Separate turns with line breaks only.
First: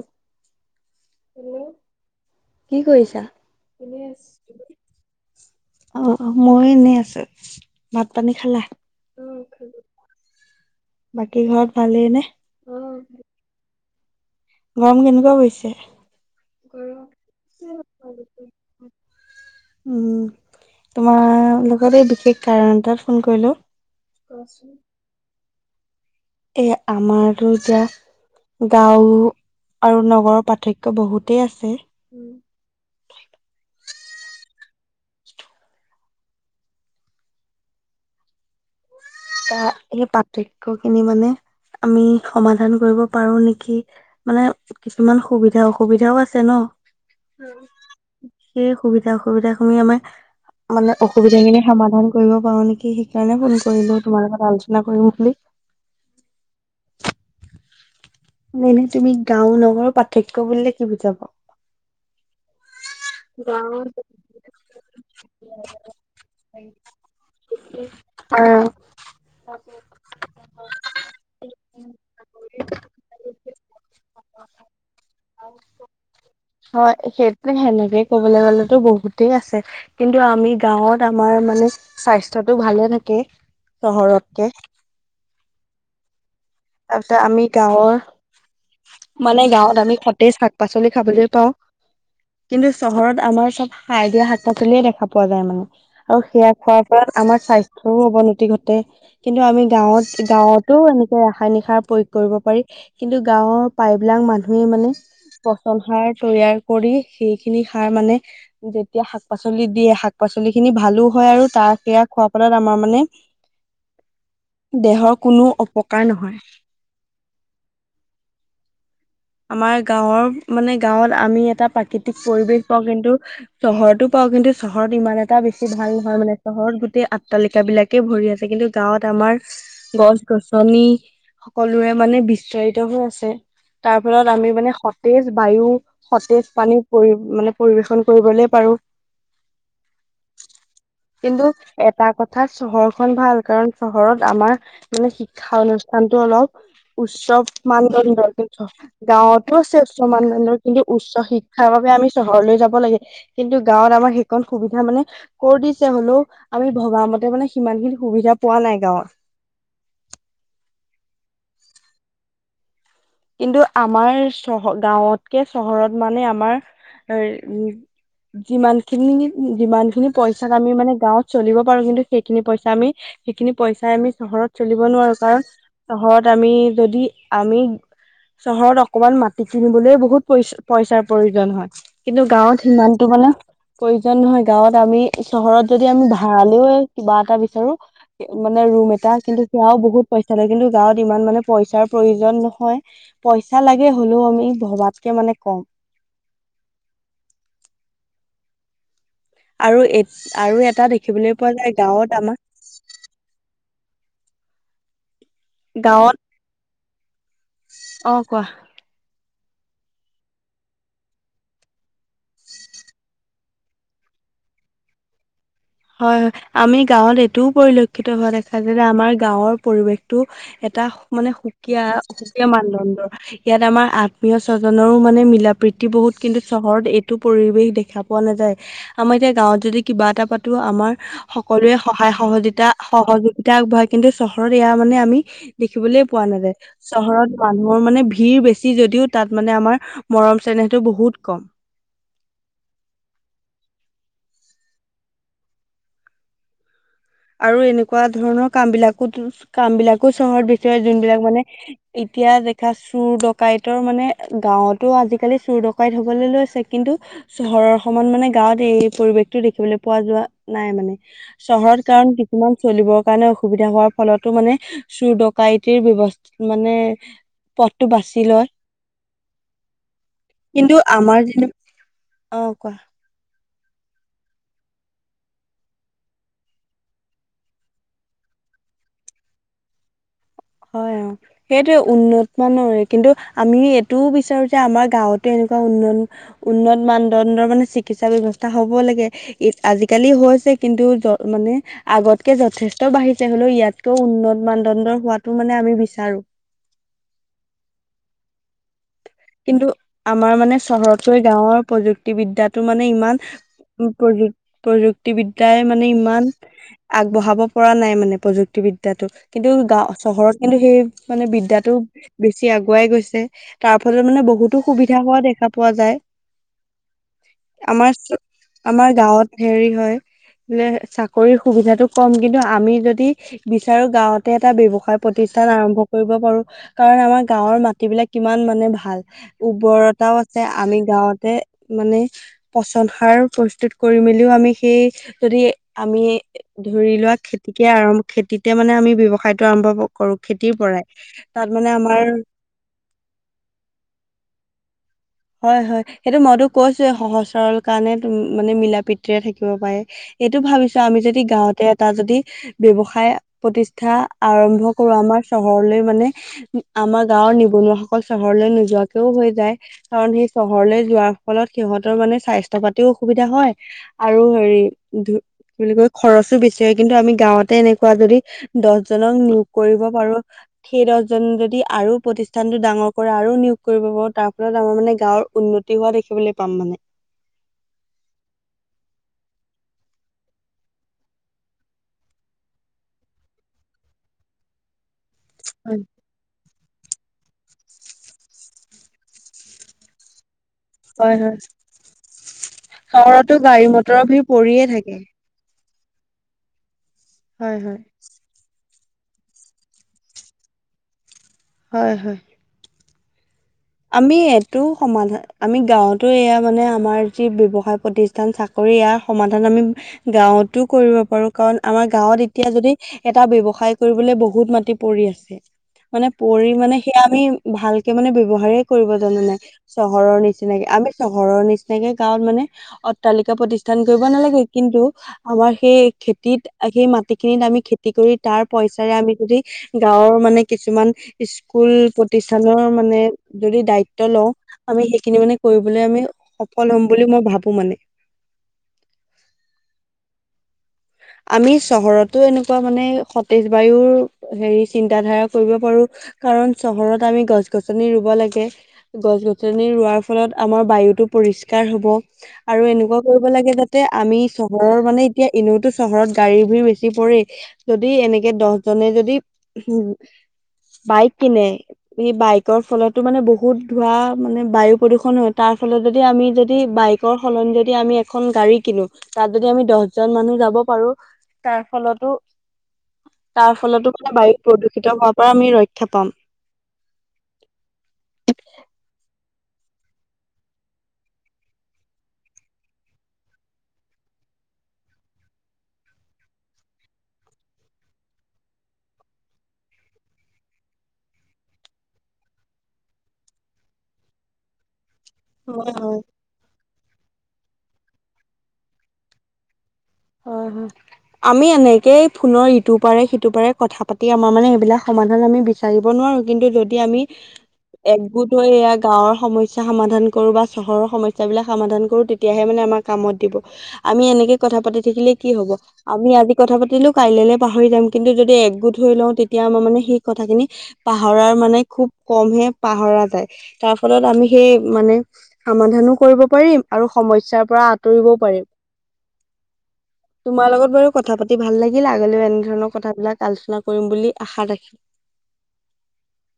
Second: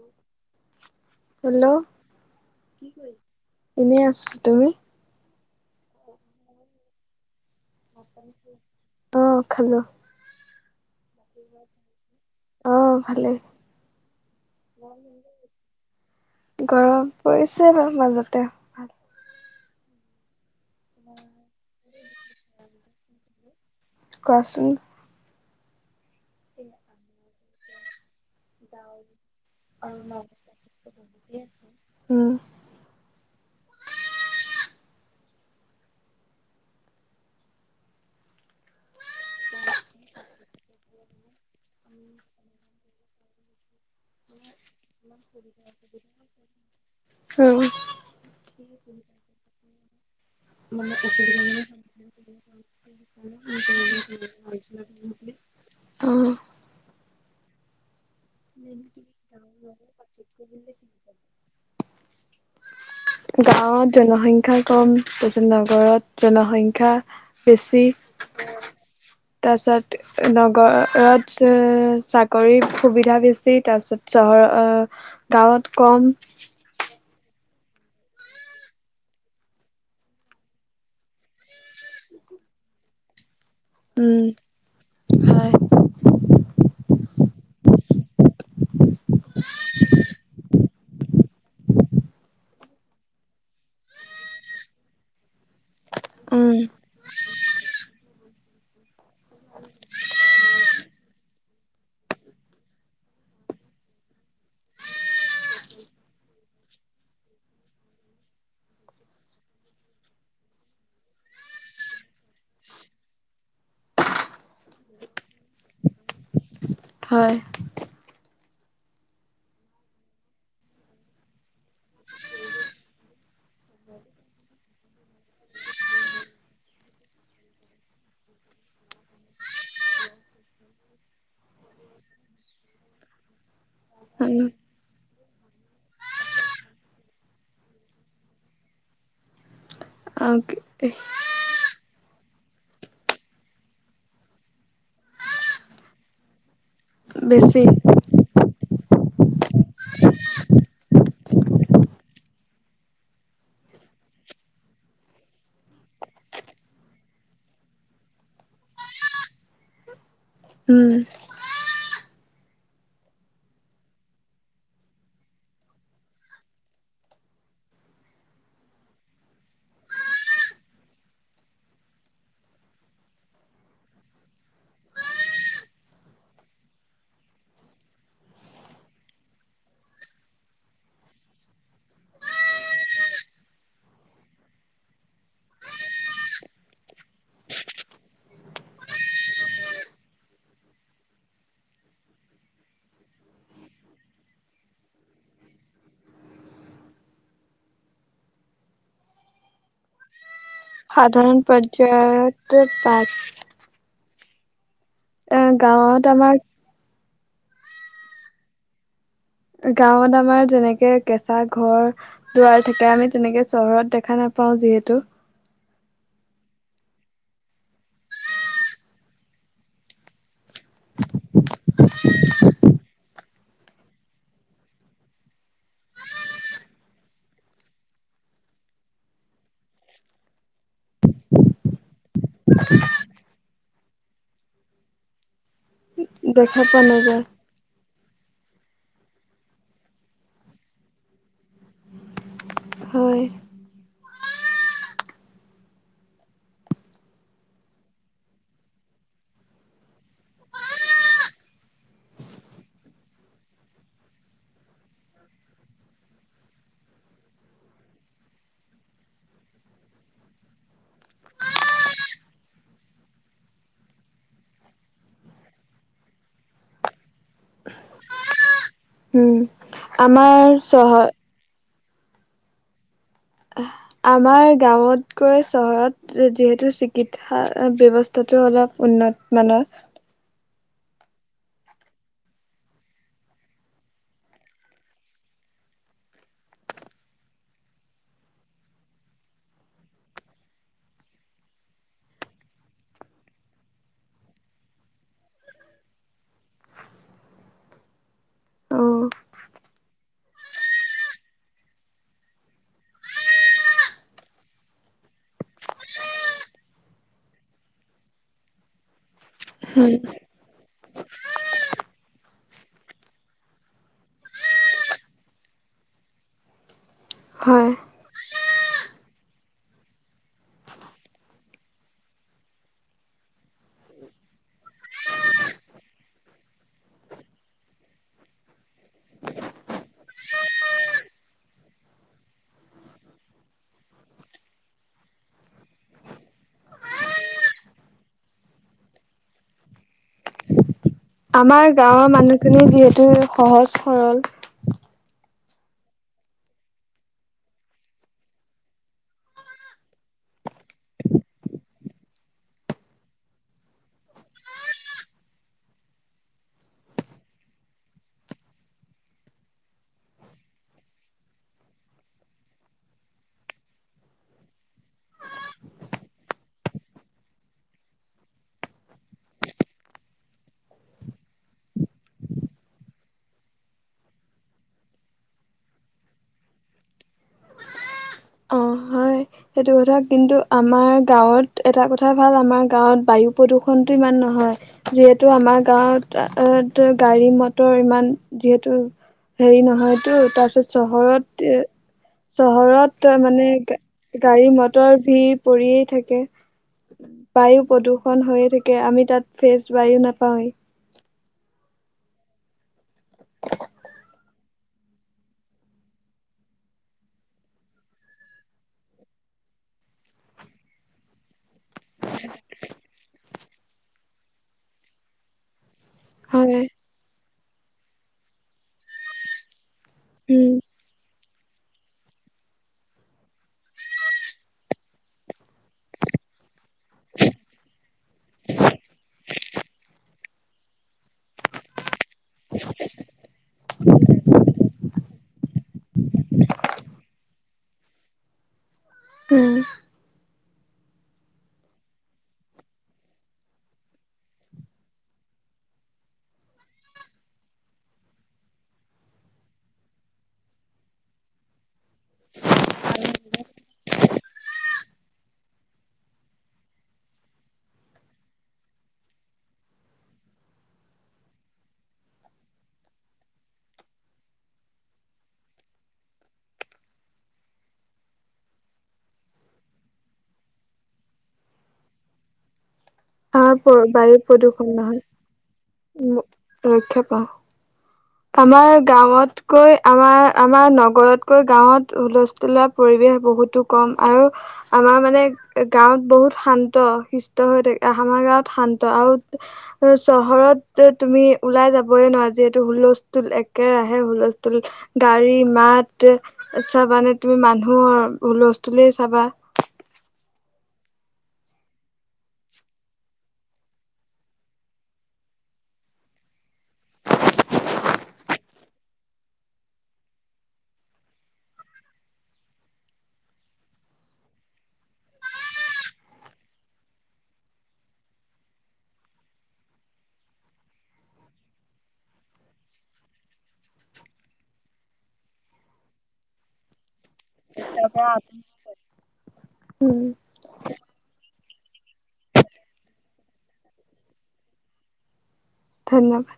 এক
হেল্ল'
[inaudible] কি কৰিছা?
এনেই আছো তুমি
আহ মই এনেই আছো ভাত পানী খালা?
অ খালো
বাকী ঘৰত ভালেই নে?
অ' ভালেই।
গৰম কেনেকুৱা পৰিছে?
গৰম পৰিছে বাৰু মাজতে।
উম, তোমাৰ লগত এই বিশেষ কাৰণ এটাত ফোন কৰিলোঁ।
কোৱাচোন
এই আমাৰতো য্যা গাঁও আৰু নগৰৰ পাৰ্থক্য বহুতেই আছে।
উম।
তা, এই পাৰ্থক্যখিনি মানে আমি সমাধান কৰিব পাৰোঁ নেকি? মানে কিছুমান সুবিধা অসুবিধাও আছে ন'। উম। সেই সুবিধা অসুবিধা খনি আমাৰ মানে অসুবিধাখিনি সমাধান কৰিব পাৰোঁ নেকি সেইকাৰণে ফোন কৰিলোঁ।
অ'।
মানে তুমি গাঁও নগৰ পাৰ্থক্য বুলিলে কি বুজা বাৰু?
গাঁৱত জনসংখ্যা কম তাৰপিছত নগৰত জনসংখ্যা
[unintelligible] অ'।
তাৰ পিছত নগৰত এ, চাকৰি সুবি ধা বেছি তাৰ পাছত চহৰ অ', গাঁৱত কম।
হয় সেইটো হেনেকে ক'বলে গ'লেতো বহুতেই আছে। কিন্তু আমি গাঁৱত আমাৰ মানে স্বাস্থ্যটো ভালে থাকে,
উম
চহৰতকে।
হয়।
তাতে আমি গাঁৱৰ মানে গাঁৱত আমি সতেজ শাক পাচলি খাবলৈ পাওঁ। কিন্তু চহৰত আমাৰ চব সাৰ দিয়া শাক পাচলিয়ে দেখা পোৱা যায় মানে। আৰু সেয়া
উম
খোৱাৰ ফলত আমাৰ স্বাস্থ্যৰো অৱনতি ঘটে। কিন্তু আমি গাঁৱত গাঁৱতো এনেকে সায়ানিক সাৰ প্ৰয়োগ কৰিব পাৰি কিন্তু গাঁৱৰ প্ৰায়বিলাক মানুহে মানে পচন সাৰ তৈয়াৰ কৰি সেইখিনি সাৰ মানে যেতিয়া শাক পাচলিত দিয়ে শাক পাচলি খিনি ভালোঁ হয় আৰু তাৰ সেয়া খোৱাৰ ফলত আমাৰ মানে দেহৰ কোনো অপকাৰ নহয়।
হয়।
আমাৰ গাঁৱৰ মানে গাঁৱত আমি এটা প্ৰাকৃতিক পৰিৱেশ পাওঁ কিন্তু চহৰতো পাওঁ কিন্তু চহৰত ইমান এটা বেছি ভাল নহয় মানে চহৰত গোটেই আট্টালিকা বিলাক কে ভৰি আছে কিন্তু গাঁৱত আমাৰ গছ গছনি সকলোৰে মানে বিস্তাৰিত হৈ আছে তাৰ ফলত আমি
উম
মানে সত তেজ বায়ু, সতেজ পানী পৰি মানে পৰিবেশন কৰিবলে পাৰোঁ।
[unintelligible]
কিন্তু এটা কথাত চহৰখন ভাল কাৰণ চহৰত আমাৰ মানে শিক্ষা অনুষ্ঠানটো অলপ উচ্চ
বেছি
মানদণ্ডৰ [unintelligible] গাঁৱতো আছে উচ্চ মানদণ্ডৰ কিন্তু উচ্চ শিক থাৰ বাবে আমি চহৰলৈ যাব লাগে কিন্তু গাঁৱত আমাৰ সেইকণ সুবিধা মানে ক'ৰ দিছে হ'লেও আমি ভবামতে মানে সিমান খিনি সুবিধা পোৱা নাই গাঁৱৰ
উম।
কিন্তু আমাৰ চহ গাঁৱতকে চহৰত মানে আমাৰ এ, উম যিমানখিনি যিমানখিনি পইচা আমি মানে গাঁৱত চলিব পাৰোঁ কিন্তু সেইখিনি পইচা আমি সেইখিনি পইচাই আমি চহৰত চলিব নোৱাৰোঁ কাৰণ চহৰত আমি যদি আমি চহৰত অকমান মাটি কিনিবলৈ বহুত পইচ পইচাৰ প্ৰয়োজন হয়। কিন্তু গাঁৱত সিমানটো মানে প্ৰয়োজন নহয় গাঁৱত আমি চহৰত যদি আমি ভাড়ালেও কিবা এটা বিচাৰো। মানে ৰুম এটা কিন্তু সেয়াও বহুত পইচা লাগে কিন্তু গাঁৱত ইমান মানে পইচাৰ প্ৰয়োজন নহয়। পইচা লাগে হ'লেও আমি ভবাতকে মানে কম। আৰু এ আৰু এটা দেখিবলৈ পোৱা যায় গাঁৱত আমাৰ
উ্ত পাঁচ অ', গাঁৱত আমাৰ
অ', কোৱা
গাঁৱত আমাৰ যেনেকে কেঁচা ঘৰ দুৱাৰ থাকে আমি তেনেকে চহৰত দেখা নাপাওঁ যিহেতু
হয়, হয়। আমি গাঁৱত এইটোও পৰিলক্ষিত হোৱা দেখা যে, যে, আমাৰ গাঁৱৰ পৰিৱেশটো এটা মানে সুকীয়া সুকীয়া মানদণ্ডৰ ইয়াত আমাৰ আত্মীয় স্বজনৰো মানে মিল প্ৰতি বহুত কিন্তু চহৰত এইটো পৰিৱেশ দেখা পোৱা নাযায়। আমাৰ এতিয়া গাঁৱত যদি কিবা এটা পাতো আমাৰ সকলোৱে সহায় সহযিতা সহযোগিতা আগবঢ়ায় কিন্তু চহৰত ইয়া মানে আমি দেখিবলৈ পোৱা নাযায়
দেখা পোৱা
চহৰত
নাযায়
মানুহৰ মানে ভিৰ বেছি যদিও তাত মানে আমাৰ মৰম চেনেহটো বহুত কম
হয়।
আৰু এনেকুৱা ধৰণৰ কাম বিলাকো কাম বিলাকো চহৰত বেচি যোনবিলাক মানে এতিয়া দেখা চুৰ ডকাইতৰ মানে গাঁৱতো আজিকালি চুৰ ডকাইত হবলৈ লৈছে কিন্তু চহৰৰ সমান মানে গাঁৱত এই পৰিৱেশতটো দেখিবলৈ পোৱা যোৱা নাই, মানে চহৰত কাৰণ কিছুমান চলিবৰ কাৰণে অসুবিধা হোৱাৰ ফলতো মানে চুৰ ডকাইতিৰ ব্যৱস্থা মানে পথটো বাছি লয়।
উম আমাৰ
কিন্তু
চহৰ
আমাৰ যে অ', কোৱা
আমাৰ গাঁৱতকৈ চহৰত যিহেতু চিকিৎসা ব্যৱস্থাটো অলপ উন্নত মানৰ
হয়। অ', সেইটোৱে উন্নত মানৰে কিন্তু আমি এইটোও বিচাৰো যে আমাৰ গাঁৱতো এনেকুৱা উন্নত উন্নত মানদণ্ডৰ মানে চিকিৎসা ব্য্ৱস্থা হ'ব লাগে। ই আজিকালি হৈছে। কিন্তু মানে আগতকে যথেষ্ট বাঢ়িছে হলেও ইয়াতকও উন্নত মানদণ্ডৰ হোৱাটো মানে আমি বিচাৰো।
অ
কিন্তু আমাৰ মানে চহৰতকৈ গাঁৱৰ প্ৰযুক্তিবিদ্যা টো মানে ইমান প্ৰযু প্ৰযুক্তিবিদ্যয়াই মানে ইমান আগবঢ়াব পৰা নাই মানে প্ৰযুক্তিবিদ্যাতোক কিন্তু গা চহৰত কিন্তু সেই মানে বিদ্যাটো বেছি আগুৱাই গৈছে। তাৰ ফলত মানে বহুতো সুবিধা হোৱা দেখা পোৱা যায়।
হয়
আমাৰ আমাৰ গাঁৱত হেৰি হয়। বোলে চাকৰিৰ সুবিধাতটো কম কিন্তু আমি যদি বিচাৰো গাঁওঁতে এটা ব্য্ৱসায় প্ৰতিষ্ঠান আৰম্ভ কৰিব পাৰো। কাৰণ আমাৰ গাঁৱৰ মাটিবিলাক কিমান মানে ভাল উৰ্বৰতাও আছে। আমি গাঁৱতে মানে পচন সাৰ প্ৰস্তুত কৰি মেলিও আমি সেই যদি আমি ধৰি লোৱা খেতিকে আৰম্ খেতিতে মানে আমি ব্যৱসায়তো আৰম্ভ কৰো খেতিৰ পৰাই। তাত
আমাৰ
মানে
গাঁওৰ মানুহখিনি যিহেতু সহজ সৰল
হয় হয় সেইটো মইতো কৈছো সহজৰৰ কাৰণে মানে মিলা প্ৰীতিৰে থাকিব পাৰে। এইটো ভাবিছো আমি যদি গাঁৱতে এটা যদি ব্য়ৱসায় প্ৰতিষ্ঠা আৰম্ভ কৰো আমাৰ চহৰলৈ মানে আমাৰ গাঁৱৰ নিবনুৱাাসকল চহৰলৈ নোযোৱাকেও হৈ যায়। কাৰণ সেই চহৰলৈ যোৱাৰ ফলত সিহঁতৰ মানে স্বাস্থ্য পাতিও অসুবিধা হয়। আৰু হেৰি ধ কি বুলি কয় খৰচো বেছি হয়। কিন্তু আমি গাঁওঁতে এনেকুৱা যদি দহ জনক নিয়োগ কৰিব পাৰো। সেই দহজনে যদি আৰু প্ৰতিষ্ঠানতটো ডাঙৰ কৰে আৰু নিয়োগ কৰিব পাৰো তাৰ ফলত আমাৰ মানে গাঁৱৰ উন্নতি হোৱা দেখিবলৈ পাম মানে।
অ', হয়। সেইটো কথা কিন্তু, আমাৰ গাঁৱত এটা কথা ভাল আমাৰ গাঁৱত বায়ু প্ৰদূষণটো ইমান নহয়। যিহেতু আমাৰ
হয়
গাঁৱত গাড়ী মটৰ ইমান যিহেতু হেৰি নহয়তো তাৰ পিছত
হয় হয়
চহৰত এ, চহৰত
চহৰতো
মানে
গাড়ী মটৰৰ ভিৰ
গাড়ী
পৰিয়ে
মটৰ
থাকে
ভিৰ পৰিয়ে থাকে।
হয়
বায়ু
হয়।
প্ৰদূষণ হৈয়ে থাকে। তাকে আমি তাত ফ্ৰেচ বায়ু নাপাৱেই।
হয় হয়। আমি এইটো সমাধান, আমি গাঁৱতো এয়া মানে আমাৰ যি ব্যৱসায় প্ৰতিষ্ঠ সান চাকৰি ইয়াৰ সমাধান আমি গাঁৱতো কৰিব পাৰোঁ কাৰণ আমাৰ গাঁৱত এতিয়া যদি এটা ব্যৱসায় কৰিবলৈ বহুত মাটি পৰি আছে। মানে পৰি
হয়
মানে সেয়া আমি ভালকে মানে ব্যৱহাৰ কৰিব জনা নাই। চহৰৰ
উম,
নিচিনাকি, আমি চ ঘৰৰ নিচিনাকে গাঁৱত মানে অট্টালিকা প্ৰতিষ্ঠান কৰিব নালাগে, কিন্তু আমাৰ সেই খেতিত সেই মাটি খিনিত আমি খেতি কৰি তাৰ পইচাৰে আমি যদি গাঁৱৰ মানে কিছুমান স্কুল প্ৰতিষ্ঠানৰ মানে যদি দায়িত্ব লওঁ। আ, সেইখিনি মানে কৰিবলৈ আমি সফল হ'ম বুলি মই ভাবোঁ মানে।
উম।
আমি চহৰতো এনেকুৱা মানে সতেজ বায়ুৰ হেৰি চিন্ত ধাৰা কৰিব পাৰোঁ কাৰণ চহৰত আমি গছ গছনি ৰুব লাগে। গছ গছনি ৰোৱাৰ ফলত আমাৰ বায়ুতটো পৰিষ্কাৰ হ'ব। আৰু এনেকুৱা কৰিব লাগে, যাতে আমি চহৰৰ মানে এতিয়া এনেওতো চহৰত গাড়ী ভু় বেছি পৰে যদি এনেকে দহজনে যদি উম, বাইকনে স, বাইকৰ ফলতো মানে বহুত ধোৱা মানে বায়ু প্ৰদূষণ হয়। তাৰফলত যদি আমি যদি বাইক কৰ সলনি যদি এখন গাড়ী কিনো, তাত যদি দ জন মানুহ যাব পাৰোঁ, তাৰ ফলতো তাৰ
আমাৰ
ফলতো মানে বায়ু
প্ৰদূষণ
প্ৰদূষিত
নহয়
হোৱাৰ পৰা আমি ৰক্ষা পাম।
ৰক্ষা পাও।
[inaudible]
আমাৰ গাঁৱতকৈ আমাৰ আমাৰ নগৰতকৈ গাঁৱত হুলস্থ তলৰ পৰিৱেশ বহুতো কম আৰু আমাৰ মানে গাঁৱত বহুত শান্ত সুস্থ হৈ থাকে। আমাৰ গাঁৱত শান্ত আৰু অ' চহৰত তুমি ওলাই যাবয়ে নোৱাৰা যিহেতু হুলস্থুল একেৰাহে হুলস্থুল। গাড়ী
হয় হয়
মাত চাবানে তুমি মানুহৰ হস্থুল চাবা।
হয় হয়। আমি এনেকেই ফোনৰ ইটো পাৰে সিটো পাৰে কথা পাতি আমাৰ মানে এইবিলাক সমাধান আমি বিচাৰিব নোৱাৰো কিন্তু যদি আমি একগোট হৈ এয়া গাঁৱৰ সমস্যা সমাধান কৰো, বা চহৰৰ সমস্যাবিলাক সমাধান কৰো তেতিয়াহে মানে আমাৰ কামত দিব, আমি এনেকে কথা পাতি থাকিলে কি হ'ব। আমি আজি কথা পাতিলো কাইলে পাহৰি যাম, কিন্তু যদি একগোট হৈ লওঁ তেতিয়া আমাৰ মানে সেই কথাখিনি পাহৰাৰ মানে খুব কমহে পাহৰা যায়। তাৰ ফলত আমি সেই মানে সমাধানো কৰিব পাৰিম আৰু সমস্যাৰ পৰা
আ,
আঁতৰিবও পাৰিম।
উম।
তোমাৰ লগত বাৰু কথা পাতি ভাল লাগিল। আগলৈও এনেধৰণৰ কথাবিলাক আলোচনা কৰিম বুলি আশা ৰাখিল।
ধন্যবাদ।